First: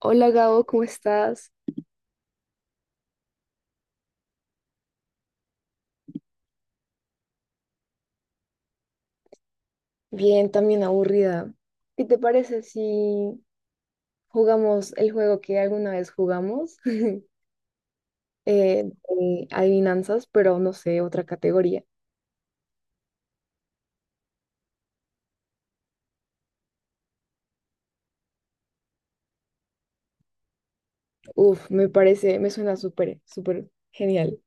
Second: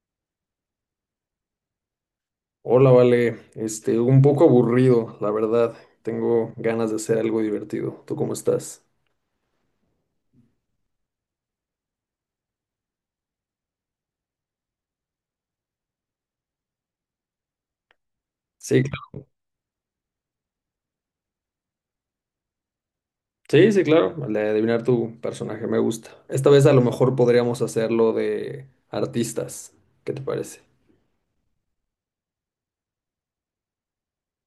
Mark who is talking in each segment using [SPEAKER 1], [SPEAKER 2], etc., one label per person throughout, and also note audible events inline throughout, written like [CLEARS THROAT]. [SPEAKER 1] Hola Gabo, ¿cómo estás?
[SPEAKER 2] Hola, Vale. Un poco aburrido, la verdad. Tengo ganas de hacer algo divertido. ¿Tú cómo estás?
[SPEAKER 1] Bien, también aburrida. ¿Qué te parece si jugamos el juego que alguna vez jugamos? [LAUGHS]
[SPEAKER 2] Sí, cl-
[SPEAKER 1] De adivinanzas, pero no sé, otra categoría.
[SPEAKER 2] sí, claro. El de adivinar tu personaje me gusta. Esta vez a lo mejor podríamos hacerlo de artistas. ¿Qué te parece?
[SPEAKER 1] Uf, me parece, me suena súper, súper genial.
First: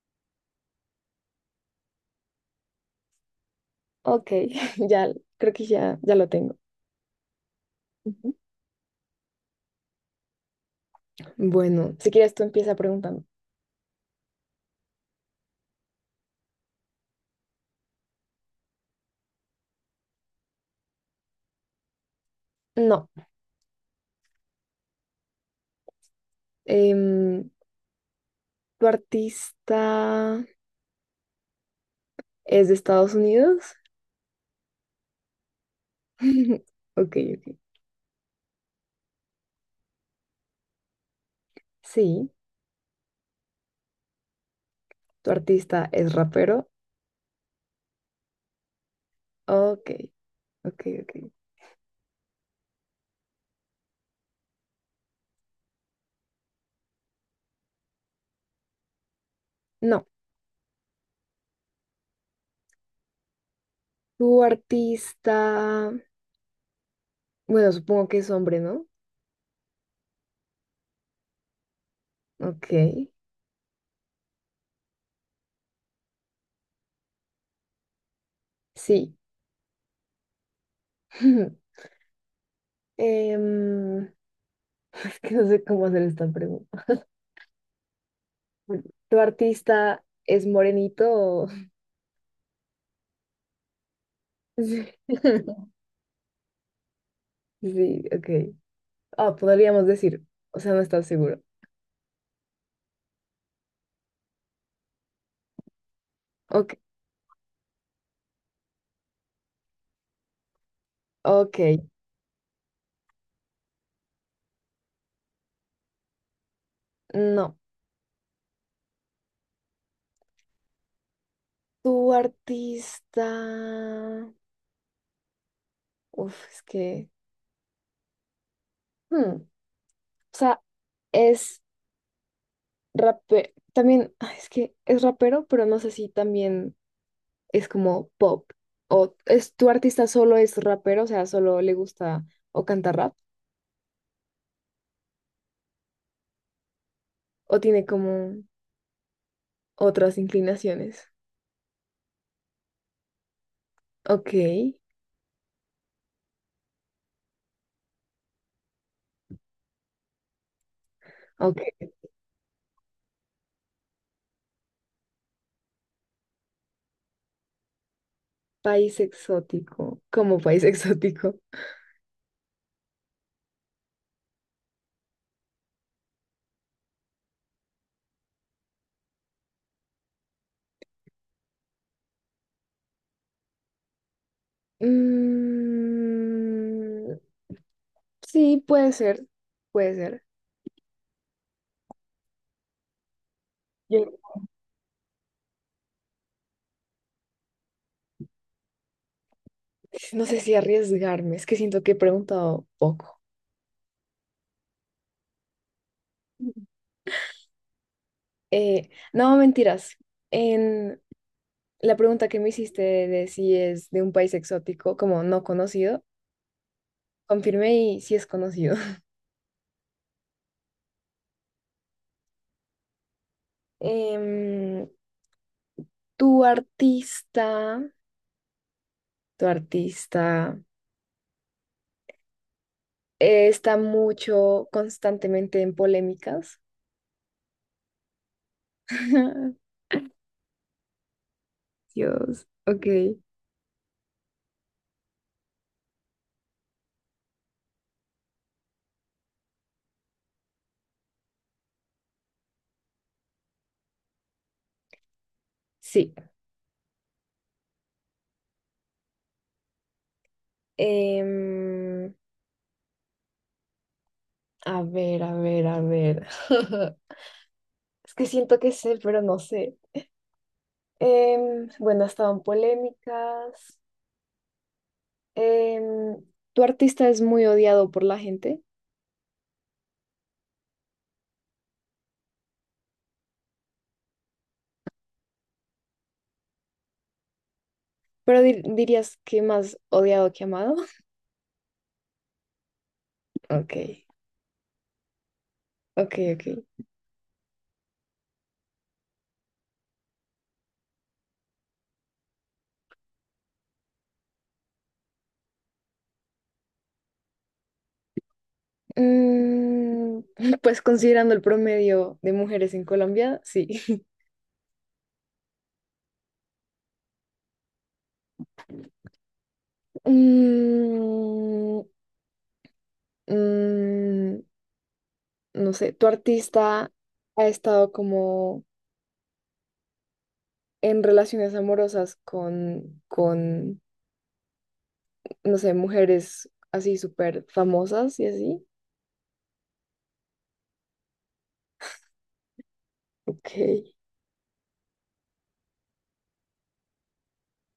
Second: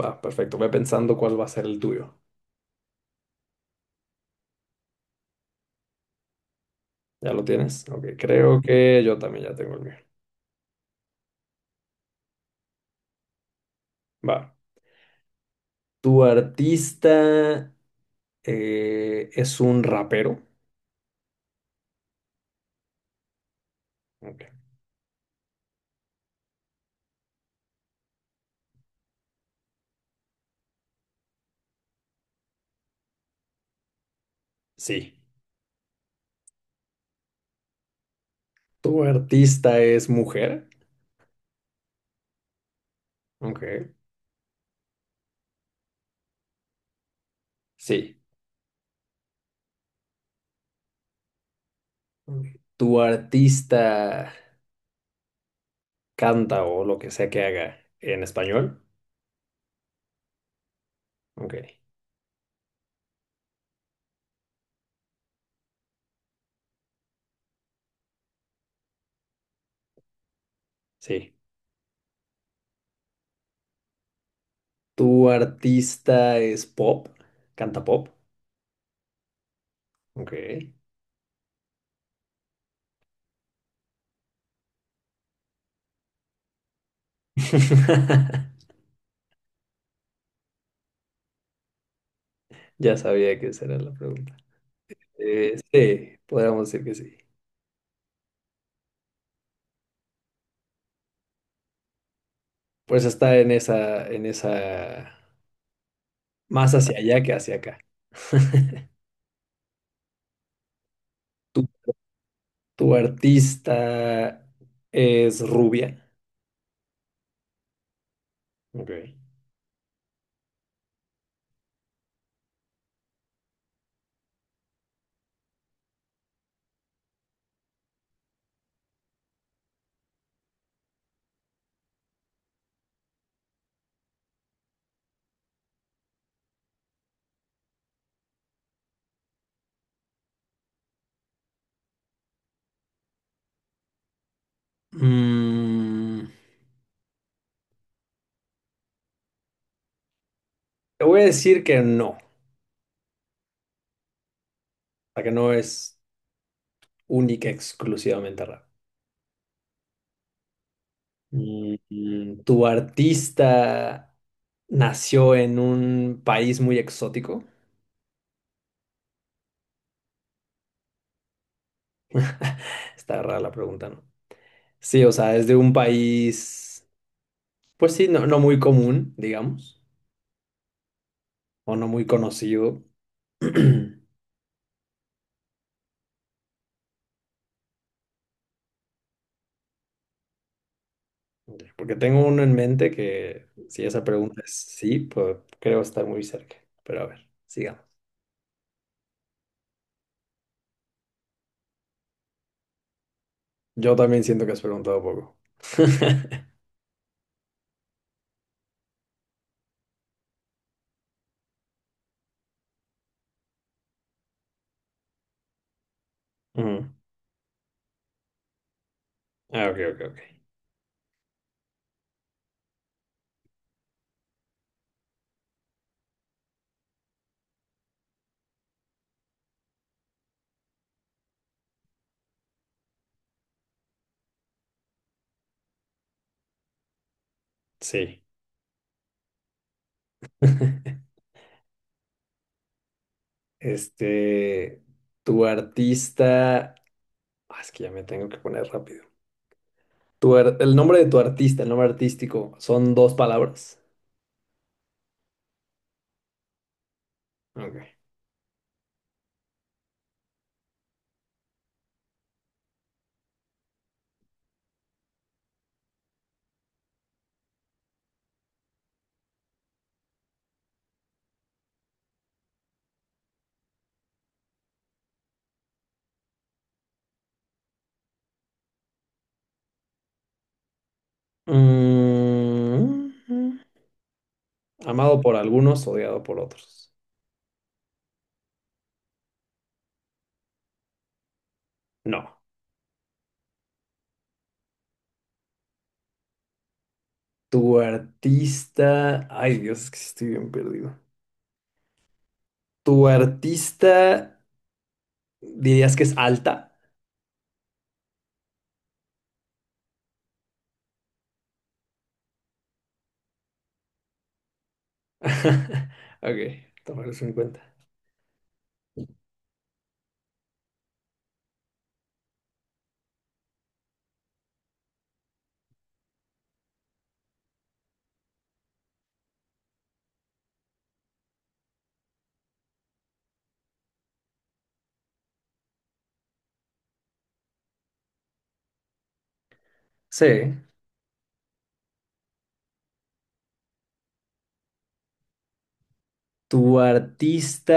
[SPEAKER 2] Va, perfecto. Ve pensando cuál va a ser el tuyo.
[SPEAKER 1] Ok, [LAUGHS] ya, creo que ya, ya lo tengo.
[SPEAKER 2] ¿Ya lo tienes? Ok,
[SPEAKER 1] Ujú.
[SPEAKER 2] creo que yo también ya tengo el mío.
[SPEAKER 1] Bueno, si quieres tú empieza preguntando.
[SPEAKER 2] Va. ¿Tu artista es un rapero?
[SPEAKER 1] No,
[SPEAKER 2] Ok.
[SPEAKER 1] em, ¿tu artista es de Estados Unidos?
[SPEAKER 2] Sí.
[SPEAKER 1] [LAUGHS] Ok, ok.
[SPEAKER 2] ¿Tu artista es mujer?
[SPEAKER 1] Sí,
[SPEAKER 2] Ok.
[SPEAKER 1] ¿tu artista es rapero?
[SPEAKER 2] Sí.
[SPEAKER 1] Ok, ok, ok.
[SPEAKER 2] ¿Tu artista canta o lo que sea que haga en español?
[SPEAKER 1] No,
[SPEAKER 2] Ok,
[SPEAKER 1] tu artista, bueno, supongo que es hombre, ¿no?
[SPEAKER 2] sí.
[SPEAKER 1] Ok,
[SPEAKER 2] ¿Tu artista es pop? ¿Canta pop?
[SPEAKER 1] sí.
[SPEAKER 2] Ok.
[SPEAKER 1] [LAUGHS] Em, [LAUGHS] es que no sé cómo hacer esta pregunta.
[SPEAKER 2] [LAUGHS]
[SPEAKER 1] Bueno, ¿tu artista es morenito?
[SPEAKER 2] Ya sabía que esa era la pregunta.
[SPEAKER 1] [LAUGHS] Sí, [LAUGHS]
[SPEAKER 2] Sí, podríamos decir que sí.
[SPEAKER 1] sí, ok. Ah, podríamos decir, o sea, no estás seguro.
[SPEAKER 2] Pues está en esa,
[SPEAKER 1] Ok,
[SPEAKER 2] más hacia allá que hacia acá. [LAUGHS]
[SPEAKER 1] ok,
[SPEAKER 2] ¿Tu, ¿tu artista es rubia?
[SPEAKER 1] no.
[SPEAKER 2] Ok.
[SPEAKER 1] Tu artista, uf, es que, o sea, es también, ah, es que es rapero, pero no sé si también es como pop. O es tu artista solo es rapero, o sea, solo le gusta o canta rap,
[SPEAKER 2] Mm,
[SPEAKER 1] o tiene como otras
[SPEAKER 2] te
[SPEAKER 1] inclinaciones.
[SPEAKER 2] voy a decir que no.
[SPEAKER 1] Ok,
[SPEAKER 2] Sea, que no es única, exclusivamente rap.
[SPEAKER 1] ok.
[SPEAKER 2] ¿Tu artista nació en un país muy exótico?
[SPEAKER 1] ¿País exótico? ¿Como país [LAUGHS] exótico?
[SPEAKER 2] Está rara la pregunta, ¿no? Sí, o sea, es de un país, pues sí, no, no muy común, digamos, o no muy conocido. [CLEARS THROAT]
[SPEAKER 1] Mm, sí, puede ser, puede ser.
[SPEAKER 2] Porque tengo uno en mente que, si esa
[SPEAKER 1] Yo
[SPEAKER 2] pregunta es sí, pues creo estar muy cerca. Pero a ver, sigamos.
[SPEAKER 1] no sé si arriesgarme, es que siento que he preguntado poco.
[SPEAKER 2] Yo también siento que has preguntado poco. [LAUGHS]
[SPEAKER 1] No, mentiras. En la pregunta que me hiciste de si es de un país exótico, como no conocido,
[SPEAKER 2] Ujú.
[SPEAKER 1] confirmé y sí es conocido. [LAUGHS]
[SPEAKER 2] Ah, ok, ok, ok.
[SPEAKER 1] Em, tu artista, tu artista está mucho constantemente en polémicas.
[SPEAKER 2] Sí.
[SPEAKER 1] [LAUGHS]
[SPEAKER 2] [LAUGHS]
[SPEAKER 1] Dios, ok.
[SPEAKER 2] Este, tu artista, ah, es que ya me tengo que poner rápido. El nombre de tu artista, el nombre artístico, son 2 palabras.
[SPEAKER 1] Sí.
[SPEAKER 2] Ok.
[SPEAKER 1] Em, a ver, a ver, a ver. [LAUGHS] Es que siento que sé, pero no sé. Bueno, estaban polémicas. Em, tu artista es muy odiado por la gente,
[SPEAKER 2] Mm, amado por algunos, odiado por otros.
[SPEAKER 1] pero dirías que más odiado que amado. [LAUGHS]
[SPEAKER 2] No.
[SPEAKER 1] Ok, ok, ok.
[SPEAKER 2] Tu artista, ay Dios, es que sí estoy bien perdido. Tu artista, dirías que es alta.
[SPEAKER 1] Mm, [LAUGHS] pues considerando el promedio de mujeres en Colombia, sí. [LAUGHS]
[SPEAKER 2] [LAUGHS] Ok, tomaré eso en cuenta.
[SPEAKER 1] Mm, mm, no sé, tu artista ha estado como en relaciones amorosas con, no sé, mujeres así súper famosas y así.
[SPEAKER 2] Sí.
[SPEAKER 1] Ok.
[SPEAKER 2] Tu artista.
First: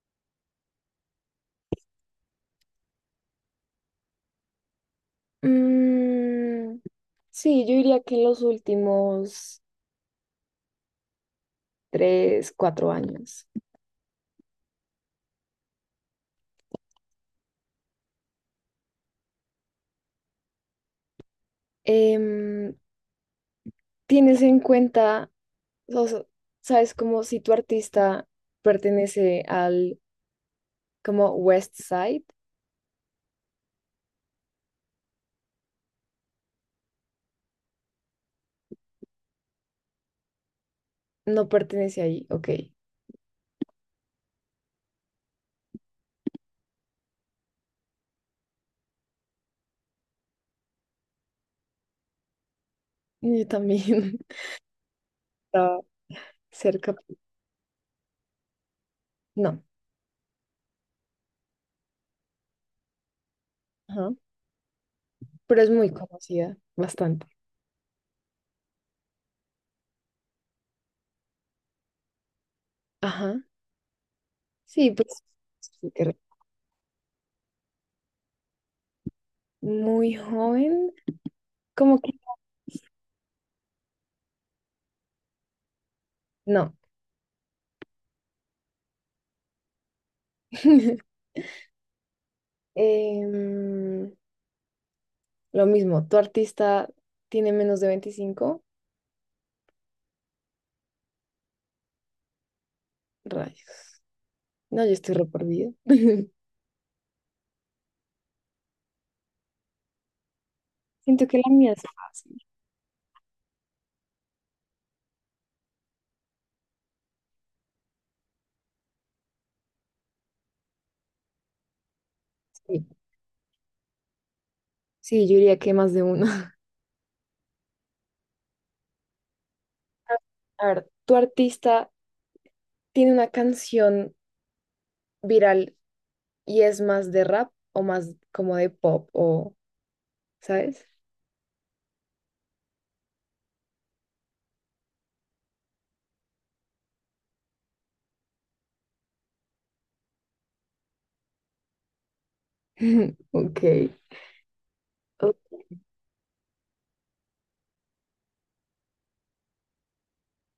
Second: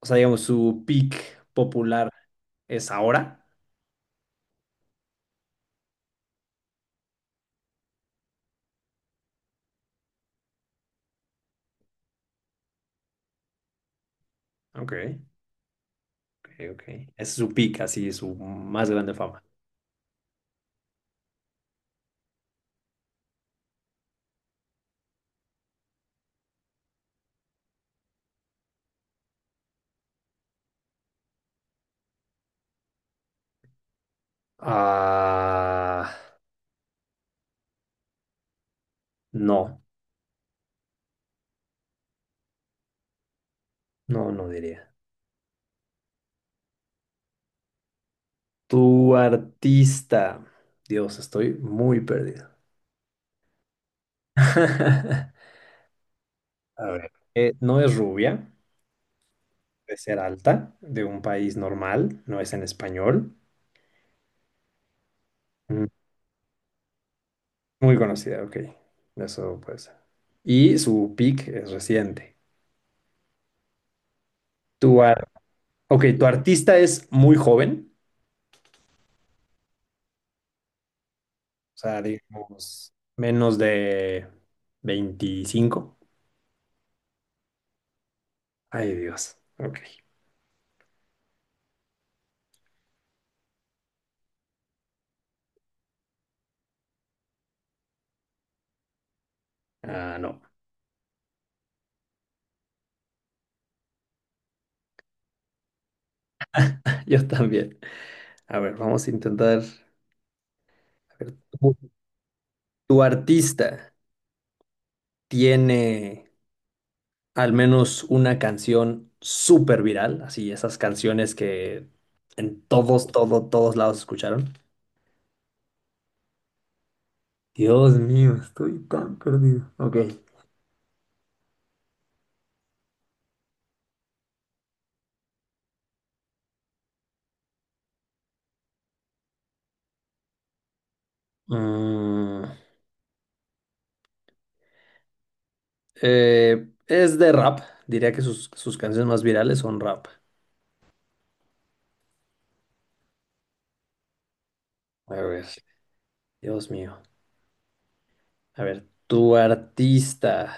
[SPEAKER 2] O sea, digamos, su peak popular es ahora.
[SPEAKER 1] Mm, sí, yo diría que en los últimos 3, 4 años.
[SPEAKER 2] Ok, ok, ok. Es su peak, así, su más grande fama.
[SPEAKER 1] Em, tienes en cuenta, o sea, sabes como si tu artista pertenece al como West Side,
[SPEAKER 2] Ah, no,
[SPEAKER 1] no pertenece ahí, ok.
[SPEAKER 2] no diría. Tu artista. Dios, estoy muy perdido.
[SPEAKER 1] Yo también
[SPEAKER 2] [LAUGHS] A
[SPEAKER 1] [LAUGHS] estaba cerca,
[SPEAKER 2] ver. No es rubia,
[SPEAKER 1] no,
[SPEAKER 2] de ser alta, de un país normal, no es en español.
[SPEAKER 1] ajá, pero es
[SPEAKER 2] Mm,
[SPEAKER 1] muy conocida, bastante.
[SPEAKER 2] Muy conocida, ok. Eso puede ser. Y su peak es reciente.
[SPEAKER 1] Ajá. Sí,
[SPEAKER 2] Tu
[SPEAKER 1] pues
[SPEAKER 2] ar-
[SPEAKER 1] sí,
[SPEAKER 2] ok, tu artista es muy joven.
[SPEAKER 1] muy joven,
[SPEAKER 2] O
[SPEAKER 1] como
[SPEAKER 2] sea,
[SPEAKER 1] que
[SPEAKER 2] digamos, menos de 25.
[SPEAKER 1] no.
[SPEAKER 2] Ay, Dios. Ok.
[SPEAKER 1] [LAUGHS] Em, lo mismo, tu artista tiene menos de 25
[SPEAKER 2] Ah, no.
[SPEAKER 1] rayos. No, yo estoy re perdida. [LAUGHS]
[SPEAKER 2] [LAUGHS] Yo también. A ver, vamos a intentar. A
[SPEAKER 1] Siento
[SPEAKER 2] ver,
[SPEAKER 1] que la mía es
[SPEAKER 2] ¿tu,
[SPEAKER 1] fácil.
[SPEAKER 2] ¿tu artista tiene al menos una canción súper viral? Así, esas canciones que en
[SPEAKER 1] Sí,
[SPEAKER 2] todos lados escucharon.
[SPEAKER 1] sí, yo diría que más de uno.
[SPEAKER 2] Dios mío, estoy tan perdido. Ok.
[SPEAKER 1] [LAUGHS] A ver, ¿tu artista tiene una canción viral y es más de rap o más como de pop o, ¿sabes?
[SPEAKER 2] Mm, es de rap. Diría que sus canciones más virales son rap.
[SPEAKER 1] [LAUGHS] Ok.
[SPEAKER 2] A
[SPEAKER 1] Oh,
[SPEAKER 2] ver. Dios mío. A ver, tu artista.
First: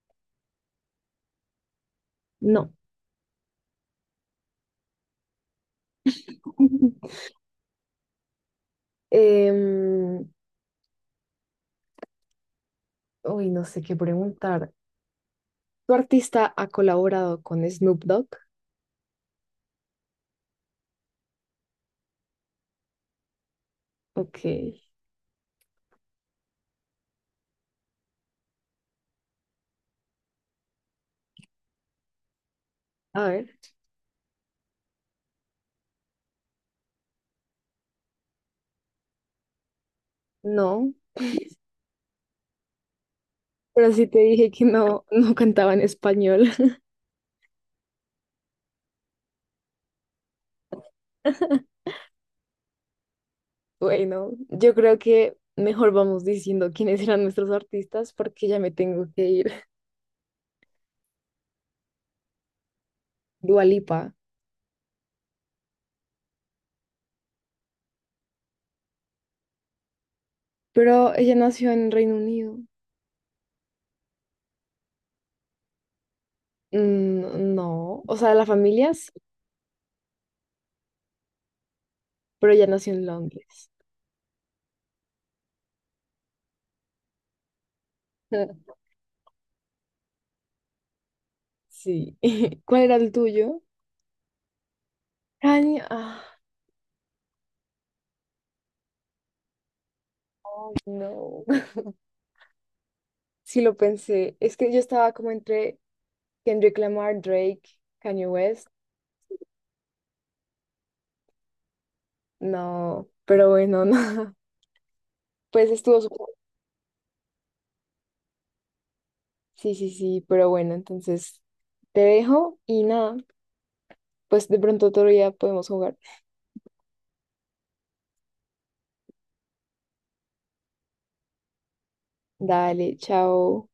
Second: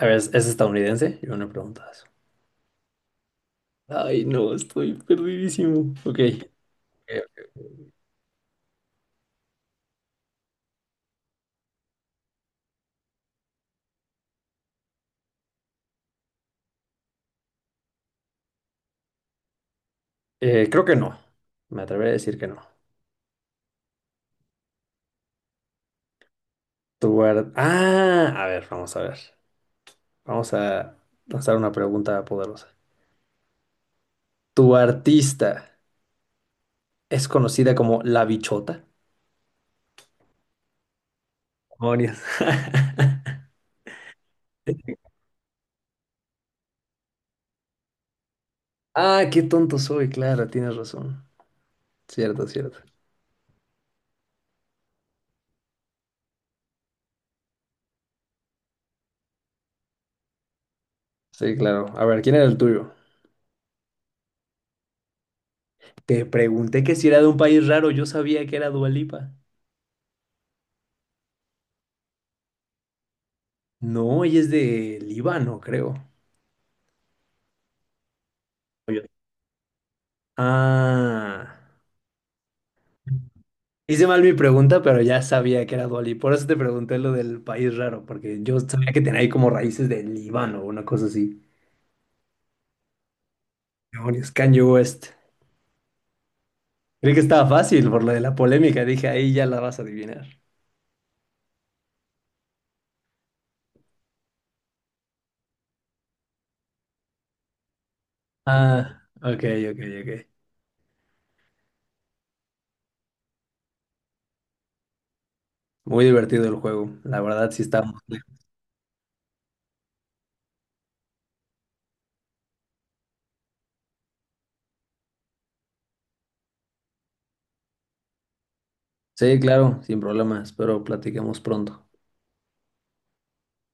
[SPEAKER 2] A ver, ¿es estadounidense? Yo no he preguntado eso.
[SPEAKER 1] no.
[SPEAKER 2] Ay, no, estoy perdidísimo. Ok.
[SPEAKER 1] [LAUGHS] Em, uy, no sé qué preguntar. ¿Tu artista ha colaborado con Snoop Dogg?
[SPEAKER 2] Creo que no. Me atreveré a decir que no.
[SPEAKER 1] Ok.
[SPEAKER 2] Ah, a ver, vamos a ver. Vamos a lanzar una pregunta poderosa.
[SPEAKER 1] A ver,
[SPEAKER 2] ¿Tu artista es conocida como La Bichota?
[SPEAKER 1] no.
[SPEAKER 2] Demonios. [LAUGHS]
[SPEAKER 1] Pero sí te dije que no, no cantaba en español.
[SPEAKER 2] Ah, qué tonto soy, claro, tienes razón.
[SPEAKER 1] [LAUGHS]
[SPEAKER 2] Cierto, cierto.
[SPEAKER 1] Bueno, yo creo que mejor vamos diciendo quiénes eran nuestros artistas porque ya me tengo que ir.
[SPEAKER 2] Sí, claro. A ver, ¿quién era el tuyo?
[SPEAKER 1] [LAUGHS] Dua Lipa.
[SPEAKER 2] Te pregunté que si era de un país raro, yo sabía que era Dua Lipa.
[SPEAKER 1] Pero ella nació en Reino Unido.
[SPEAKER 2] No, ella es de Líbano, creo.
[SPEAKER 1] Mm, no, o sea, la familia
[SPEAKER 2] Oye.
[SPEAKER 1] sí,
[SPEAKER 2] Ah.
[SPEAKER 1] pero ella nació en Londres.
[SPEAKER 2] Hice mal mi pregunta, pero ya sabía que era Dua Lipa. Por eso te pregunté lo del país raro, porque yo
[SPEAKER 1] [LAUGHS]
[SPEAKER 2] sabía que tenía ahí como raíces de Líbano o una cosa así.
[SPEAKER 1] Sí. [LAUGHS] ¿Cuál era el tuyo?
[SPEAKER 2] Demonios, Kanye West.
[SPEAKER 1] Kanye. Ah,
[SPEAKER 2] Creí que estaba fácil por lo de la polémica. Dije, ahí ya la vas a adivinar.
[SPEAKER 1] no. [LAUGHS] Sí lo pensé. Es que yo estaba como entre Kendrick Lamar, Drake, Kanye West.
[SPEAKER 2] Ah, ok, ok, ok.
[SPEAKER 1] No, pero bueno, [LAUGHS] no. Pues estuvo
[SPEAKER 2] Muy
[SPEAKER 1] súper.
[SPEAKER 2] divertido el juego. La verdad, sí estamos.
[SPEAKER 1] Sí, sí, sí, pero bueno, entonces te dejo y nada, pues de pronto otro día podemos jugar.
[SPEAKER 2] Sí, claro, sin problemas. Espero platiquemos pronto.
[SPEAKER 1] Dale, chao.